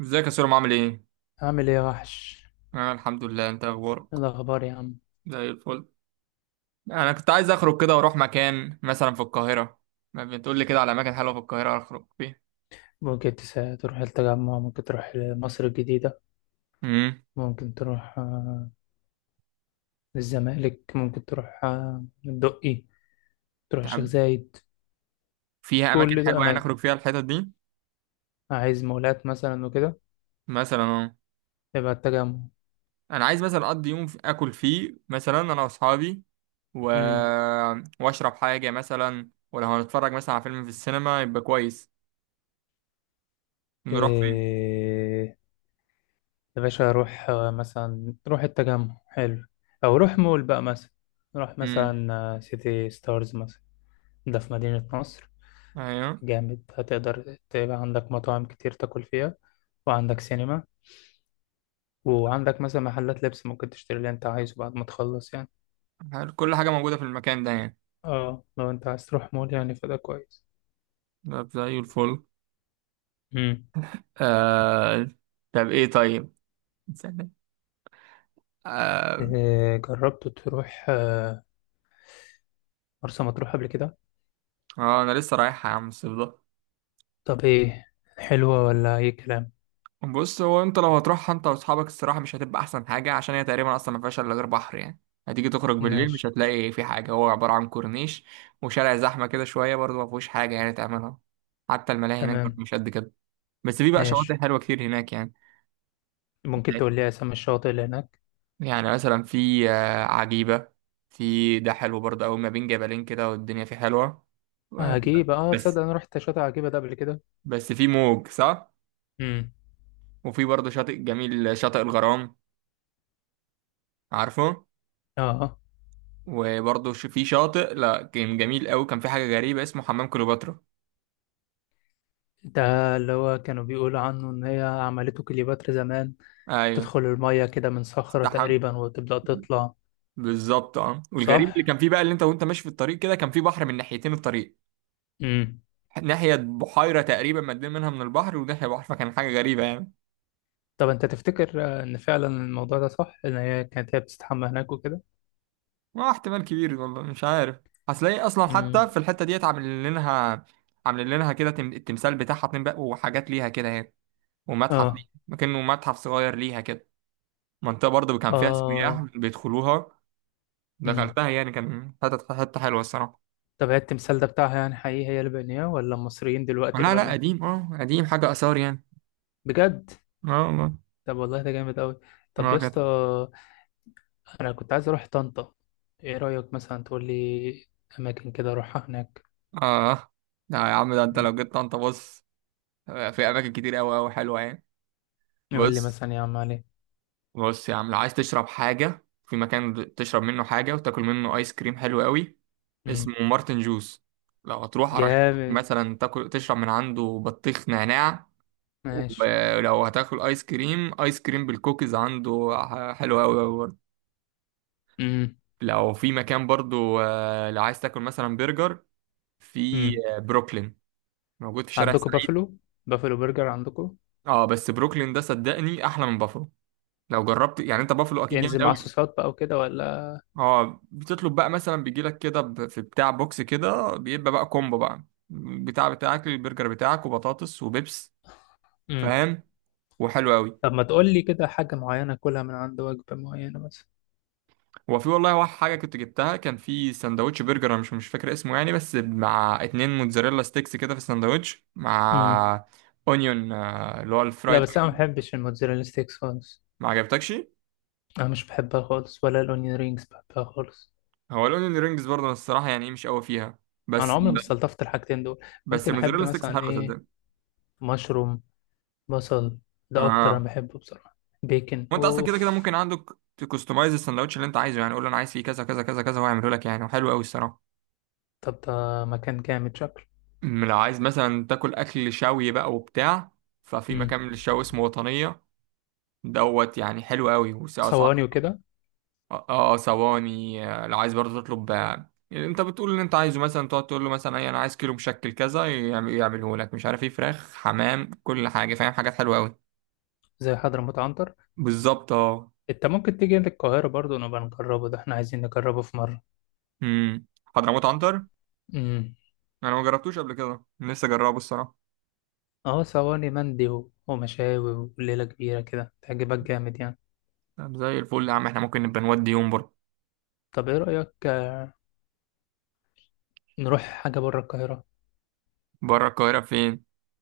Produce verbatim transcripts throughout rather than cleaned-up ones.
ازيك يا سوري عامل ايه؟ عامل ايه يا وحش؟ انا الحمد لله. انت ايه اخبارك؟ إيه الاخبار يا عم؟ زي الفل. انا كنت عايز اخرج كده واروح مكان مثلا في القاهرة. ما بتقول لي كده على اماكن حلوة في القاهرة اخرج فيها. ممكن تس- تروح التجمع، ممكن تروح مصر الجديدة، امم ممكن تروح آه، الزمالك، ممكن تروح آه، الدقي، تروح الشيخ تحب زايد. فيها اماكن كل ده حلوة يعني اماكن. اخرج فيها الحتت دي؟ عايز مولات مثلا وكده؟ مثلا اه. يبقى التجمع. انا عايز مثلا اقضي يوم في- اكل فيه مثلا انا واصحابي و... امم. واشرب حاجة مثلا، ولو هنتفرج مثلا على فيلم في السينما يبقى كويس. نروح فين؟ إيه؟ يا باشا روح آه، مثلا، روح التجمع، حلو. او روح مول بقى مثلا، روح امم مثلا آه، سيتي ستارز مثلا. ده في مدينة نصر، ايوه، جامد. هتقدر تبقى عندك مطاعم كتير تاكل فيها، وعندك سينما، وعندك مثلا محلات لبس ممكن تشتري اللي انت عايزه بعد ما تخلص يعني. كل حاجة موجودة في المكان ده يعني. اه لو انت عايز تروح مول يعني فده كويس. ده زي الفل. امم. آه... طب ايه؟ طيب استنى. آه... إيه؟ جربت تروح آه، مرسى مطروح قبل كده؟ اه انا لسه رايحة يا عم الصيف ده. طب ايه، حلوة ولا اي كلام؟ بص، هو انت لو هتروحها انت واصحابك الصراحة مش هتبقى احسن حاجة، عشان هي تقريبا اصلا ما فيهاش الا غير بحر يعني. هتيجي تخرج بالليل ماشي. مش هتلاقي في حاجة، هو عبارة عن كورنيش وشارع زحمة كده شوية، برضه ما فيهوش حاجة يعني تعملها. حتى الملاهي هناك برضه تمام. مش قد كده. بس في بقى شواطئ ماشي. حلوة كتير هناك يعني. ممكن تقول لي اسامي الشواطئ اللي هناك؟ يعني مثلا في آه، عجيبة. في ده حلو برضه أوي، ما بين جبلين كده والدنيا فيه حلوة. آه، عجيبة، اه، بس تصدق انا رحت شاطئ عجيبة ده قبل كده. بس في موج صح. امم. وفي برضه شاطئ جميل، شاطئ الغرام، عارفه؟ اه. وبرضه ش- في شاطئ لا كان جميل قوي، كان في حاجه غريبه اسمه حمام كليوباترا. ده اللي هو كانوا بيقولوا عنه ان هي عملته كليوباترا زمان. ايوه. تدخل المية كده من صخرة استحم تقريبا وتبدأ تطلع. بالظبط، اه. صح؟ والغريب اللي كان فيه بقى، اللي انت وانت ماشي في الطريق كده كان في بحر من ناحيتين الطريق. امم. ناحيه بحيره تقريبا مدين منها من البحر، وناحيه بحر، فكان حاجه غريبه يعني. طب انت تفتكر آه، ان فعلا الموضوع ده صح ان هي كانت هي بتستحمى هناك وكده؟ اه احتمال كبير، والله مش عارف. هتلاقي اصلا حتى امم. في الحته ديت عاملين لها، عاملين لها كده تم- التمثال بتاعها اتنين بقى، وحاجات ليها كده يعني. ومتحف اه. ليها، كأنه متحف صغير ليها كده. منطقة برضه كان فيها اه. سياح بيدخلوها. امم. دخلتها يعني، كان حتة حتة حلوة الصراحة. طب هي التمثال ده بتاعها يعني حقيقي هي اللي بنياه ولا المصريين دلوقتي اللي لا لا، بنوه؟ قديم اه قديم، حاجة آثار يعني. بجد؟ اه والله. طب والله ده جامد قوي. طب اه يا كانت. اسطى، انا كنت عايز اروح طنطا. ايه رأيك مثلا تقول لي اماكن كده اروحها هناك؟ اه لا يا عم، ده انت مم. لو جيت طنطا، بص، آه، في أماكن كتير أوي أوي حلوة يعني. يقول لي بص مثلا يا عم علي. بص يا عم، لو عايز تشرب حاجة في مكان، تشرب منه حاجة وتاكل منه آيس كريم حلو أوي، مم. اسمه مارتن جوز. لو هتروح أرشحك جامد. مثلا تاكل، تشرب من عنده بطيخ نعناع. ماشي. ولو هتاكل ايس كريم، ايس كريم بالكوكيز عنده ح- حلو قوي قوي برضه. لو في مكان برضه، آه، لو عايز تاكل مثلا برجر، في امم. آه، بروكلين، موجود في شارع عندكم السعيد. بافلو؟ بافلو برجر عندكم؟ اه بس بروكلين ده صدقني احلى من بافلو، لو جربت يعني. انت بافلو اكيد جامد ينزل مع قوي. صوصات بقى وكده ولا؟ اه بتطلب بقى مثلا بيجي لك كده ب- في بتاع بوكس كده، بيبقى بقى كومبو بقى، بتاع بتاعك البرجر بتاعك وبطاطس وبيبس، امم. فاهم؟ وحلو قوي. طب ما تقول لي كده حاجة معينة كلها من عند وجبة معينة مثلا. هو في والله واحد حاجة كنت جبتها، كان في سندوتش برجر، أنا مش مش فاكر اسمه يعني، بس مع اتنين موتزاريلا ستيكس كده في السندوتش، امم. مع اونيون، آه، اللي هو لا الفرايد بس انا ما أونيون. بحبش الموتزاريلا ستيكس خالص. ما عجبتكش. انا مش بحبها خالص، ولا الاونيون رينجز بحبها خالص. هو الاونيون رينجز برضه أنا الصراحة يعني إيه، مش قوي فيها. انا بس عمري ما استلطفت الحاجتين دول. بس ممكن احب الموتزاريلا ستيكس مثلا حلوة ايه، صدق. مشروم، بصل، ده اكتر اه انا بحبه بصراحة. بيكن وانت اصلا كده كده اوف. ممكن عندك تكستمايز السندوتش اللي انت عايزه يعني، قول له انا عايز فيه كذا كذا كذا كذا وهيعمله لك يعني، وحلو قوي الصراحة. طب ده مكان جامد شكله. أم لو عايز مثلا تاكل اكل شوي بقى وبتاع، ففي امم. مكان للشوي اسمه وطنية دوت، يعني حلو قوي واسعاره. صواني وكده؟ اه آه، ثواني، آه، لو عايز برضه تطلب، آه، انت بتقول اللي انت عايزه مثلا، تقعد تقول له مثلا اي انا عايز كيلو مشكل كذا، يعم- يعمله لك مش عارف ايه، فراخ، حمام، كل حاجه فاهم، حاجات حلوه قوي. زي حضرموت عنتر. بالظبط اه. انت ممكن تيجي للقاهرة برضو نبقى نجربه، ده احنا عايزين نجربه في مرة. امم حضرموت عنتر. امم. انا ما جربتوش قبل كده، لسه جربه الصراحه. اه صواني مندي و- ومشاوي وليلة كبيرة كده تعجبك جامد يعني. طب زي الفل يا عم، احنا ممكن نبقى نودي يوم بره. طب ايه رأيك آه، نروح حاجة بره القاهرة؟ بره القاهره فين؟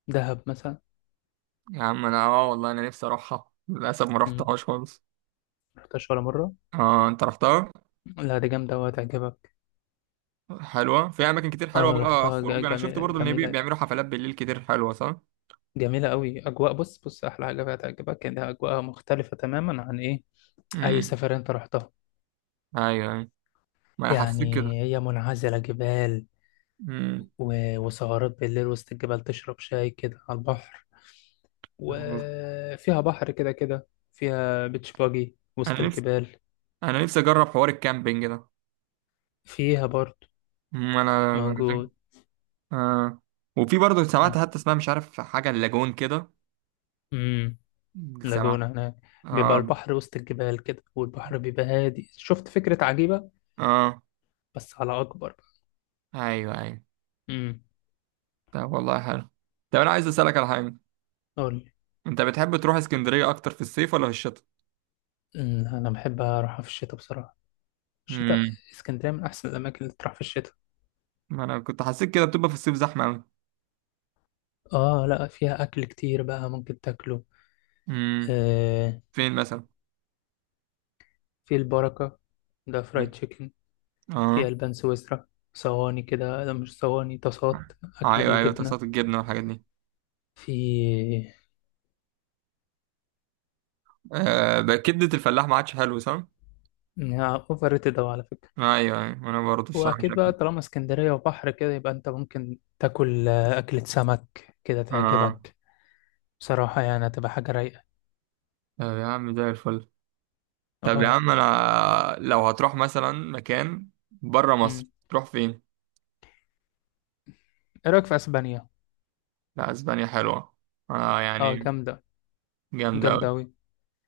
دهب مثلا. يا عم انا اه والله انا نفسي اروحها، للاسف ما امم. رحتهاش خالص. رحتهاش ولا مرة؟ اه انت رحتها؟ لا دي جامدة وهتعجبك. حلوه؟ في اماكن كتير حلوه اه بقى رحتها، خروج؟ ج- انا شفت جميلة برضو ان بي- جميلة، بيعملوا حفلات بالليل كتير حلوه صح. جميلة قوي اجواء. بص بص، احلى حاجة فيها هتعجبك انها اجواءها مختلفة تماما عن ايه، اي امم. سفر انت رحتها. ايوه ايوه، ما انا حسيت يعني كده. هي منعزلة جبال، امم. و- وسهرات بالليل وسط الجبال، تشرب شاي كده على البحر، وفيها بحر كده كده، فيها بيتش باجي وسط انا نفسي الجبال. انا نفسي اجرب حوار الكامبينج ده. فيها برضه أمم، انا موجود. آه. وفي برضه سمعت، حتى اسمها مش عارف، حاجه اللاجون كده. امم. سمعت. لاجونا هناك. بيبقى اه. البحر وسط الجبال كده والبحر بيبقى هادي، شفت فكرة عجيبة. اه. بس على أكبر بقى. ايوه ايوه. امم. طب والله حلو. طب انا عايز اسالك على حاجه، قول لي. انت بتحب تروح اسكندريه اكتر في الصيف ولا في الشتاء؟ أمم، أنا بحب أروحها في الشتاء بصراحة. الشتاء، امم. اسكندرية من أحسن الأماكن اللي تروح في الشتاء. ما انا كنت حسيت كده، بتبقى في الصيف زحمه قوي. آه لأ، فيها أكل كتير بقى ممكن تاكله. امم. آه. فين مثلا؟ في البركة، ده فرايد أمم، تشيكن. في اه. ألبان سويسرا، صواني كده، لا مش صواني، طاسات، أكل ايوه ايوه، بالجبنة. طاسات الجبنه والحاجات دي. في آه بقى كبده الفلاح ما عادش حلو صح. أوفر ريتد أوي على فكرة. ايوه ايوه انا برضه الصراحه وأكيد بقى شكلي. طالما اسكندرية وبحر كده، يبقى أنت ممكن تاكل آه، أكلة سمك كده اه. تعجبك. بصراحة يعني هتبقى حاجة رايقة. طب يا عم زي الفل. طب يا اه. عم انا لو هتروح مثلا مكان بره مصر مم. تروح فين؟ إيه رأيك في أسبانيا؟ لا اسبانيا حلوه، اه اه يعني. جامدة. جامده جامدة قوي. أوي.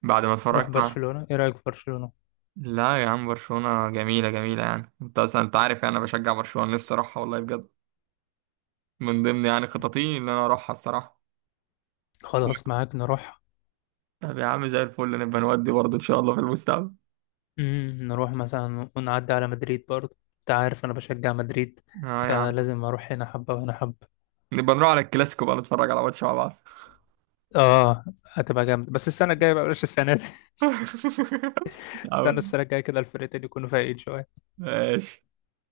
بعد ما نروح اتفرجت على- برشلونة، إيه رأيك في برشلونة؟ لا يا عم برشلونه جميله جميله يعني، انت اصلا انت عارف يعني انا بشجع برشلونه، نفسي اروحها والله بجد. من ضمن يعني خططي ان انا اروحها الصراحه. خلاص معاك نروح. طب يا عم زي الفل، نبقى نودي برضه ان شاء الله في المستقبل. مم. نروح مثلا ونعدي على مدريد، برضه أنت عارف أنا بشجع مدريد، اه يا عم، فلازم أروح هنا حبة وهنا حبة. نبقى نروح على الكلاسيكو بقى، نتفرج على ماتش مع بعض. اه هتبقى جامد، بس السنة الجاية بقى، بلاش السنة دي. استنى السنة الجاية كده الفرقتين يكونوا فايقين شوية. ماشي.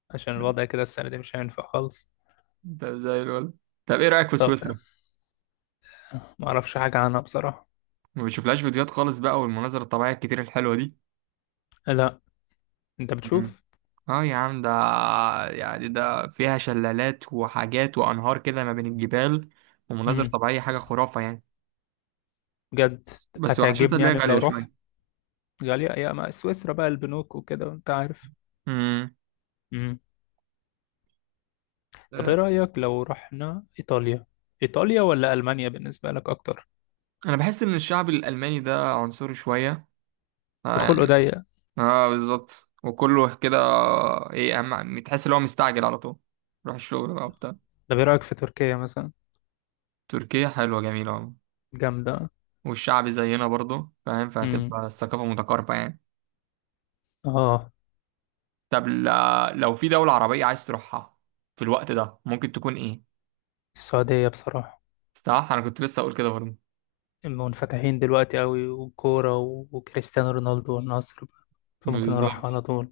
عشان الوضع كده السنة دي مش هينفع خالص. ده زي الولد. طب ايه رأيك في طب سويسرا؟ آه، ما اعرفش حاجة عنها بصراحة. ما بتشوفلهاش فيديوهات خالص بقى، والمناظر الطبيعية الكتير الحلوة دي؟ لا. انت مم. بتشوف؟ اه يا عم ده، يعني ده فيها شلالات وحاجات وأنهار كده ما بين الجبال، ومناظر امم. طبيعية حاجة خرافة يعني. بجد. بس وحشتها هتعجبني اللي هي يعني لو غالية روح. شوية. غالية يا ما، سويسرا بقى البنوك وكده وانت عارف. امم. امم. طب ايه آه، رأيك لو رحنا ايطاليا؟ ايطاليا ولا المانيا بالنسبة لك اكتر؟ أنا بحس إن الشعب الألماني ده عنصري شوية، اه يعني. الخلق ضيق. اه بالظبط، وكله كده ايه، أهم تحس إن هو مستعجل على طول، روح الشغل بقى وبتاع. طب ايه رأيك في تركيا مثلا؟ تركيا حلوة جميلة، جامدة. والشعبي زينا برضو فاهم، امم. فهتبقى الثقافة متقاربة يعني. اه. طب ل- لو في دولة عربية عايز تروحها في الوقت ده ممكن تكون ايه؟ السعودية بصراحة. صح، انا كنت لسه اقول كده برضو. منفتحين دلوقتي قوي، والكورة و- وكريستيانو رونالدو والنصر. فممكن أروح على بالظبط. طول.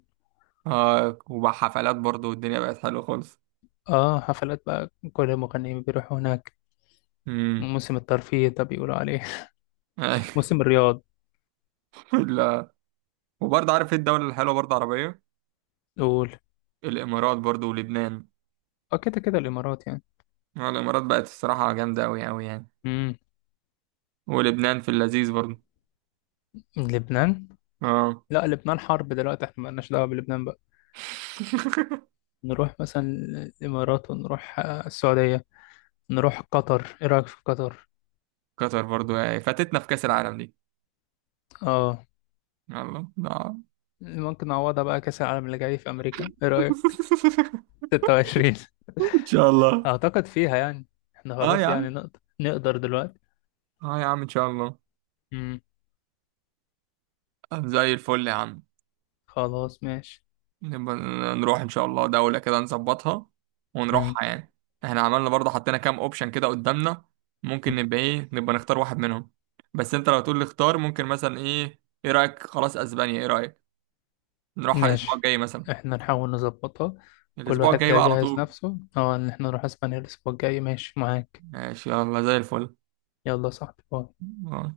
اه وبقى حفلات برضو والدنيا بقت حلوه خالص. اه حفلات بقى، كل المغنيين بيروحوا هناك. امم. موسم الترفيه ده بيقولوا عليه. ايوه. موسم الرياض. لا. وبرضه عارف ايه الدولة الحلوة برضه عربية؟ قول. الامارات برضو، ولبنان. اه كده كده الإمارات يعني. آه، الامارات بقت الصراحة جامدة اوي اوي يعني. امم. ولبنان في اللذيذ برضو، لبنان؟ اه. لا لبنان حرب دلوقتي، احنا مالناش دعوة بلبنان بقى. نروح مثلا الإمارات، ونروح آه، السعودية، نروح قطر. ايه رأيك في قطر؟ قطر برضو، يعني فاتتنا في كأس العالم دي. اه. يلا آه. ممكن نعوضها بقى، كأس العالم اللي جاي في أمريكا، ايه رأيك؟ ستة وعشرين. ان شاء الله. اعتقد فيها يعني، احنا اه يا خلاص يعني عم، نقدر، نقدر دلوقتي. اه يا عم ان شاء الله. امم. زي الفل يا عم. خلاص ماشي. نبقى نروح ان شاء الله دولة كده نظبطها امم. ونروحها يعني. احنا عملنا برضه، حطينا كام اوبشن كده قدامنا، ممكن نبقى ايه نبقى نختار واحد منهم. بس انت لو تقول لي اختار ممكن مثلا ايه، ايه رأيك خلاص اسبانيا، ايه رأيك نروحها الاسبوع ماشي، الجاي مثلا؟ احنا نحاول نظبطها. كل الاسبوع واحد الجاي كده بقى على يجهز طول. نفسه، اه، ان احنا نروح اسبانيا الاسبوع الجاي. ماشي معاك. ماشي يلا زي الفل. يلا يا صاحبي باي. آه.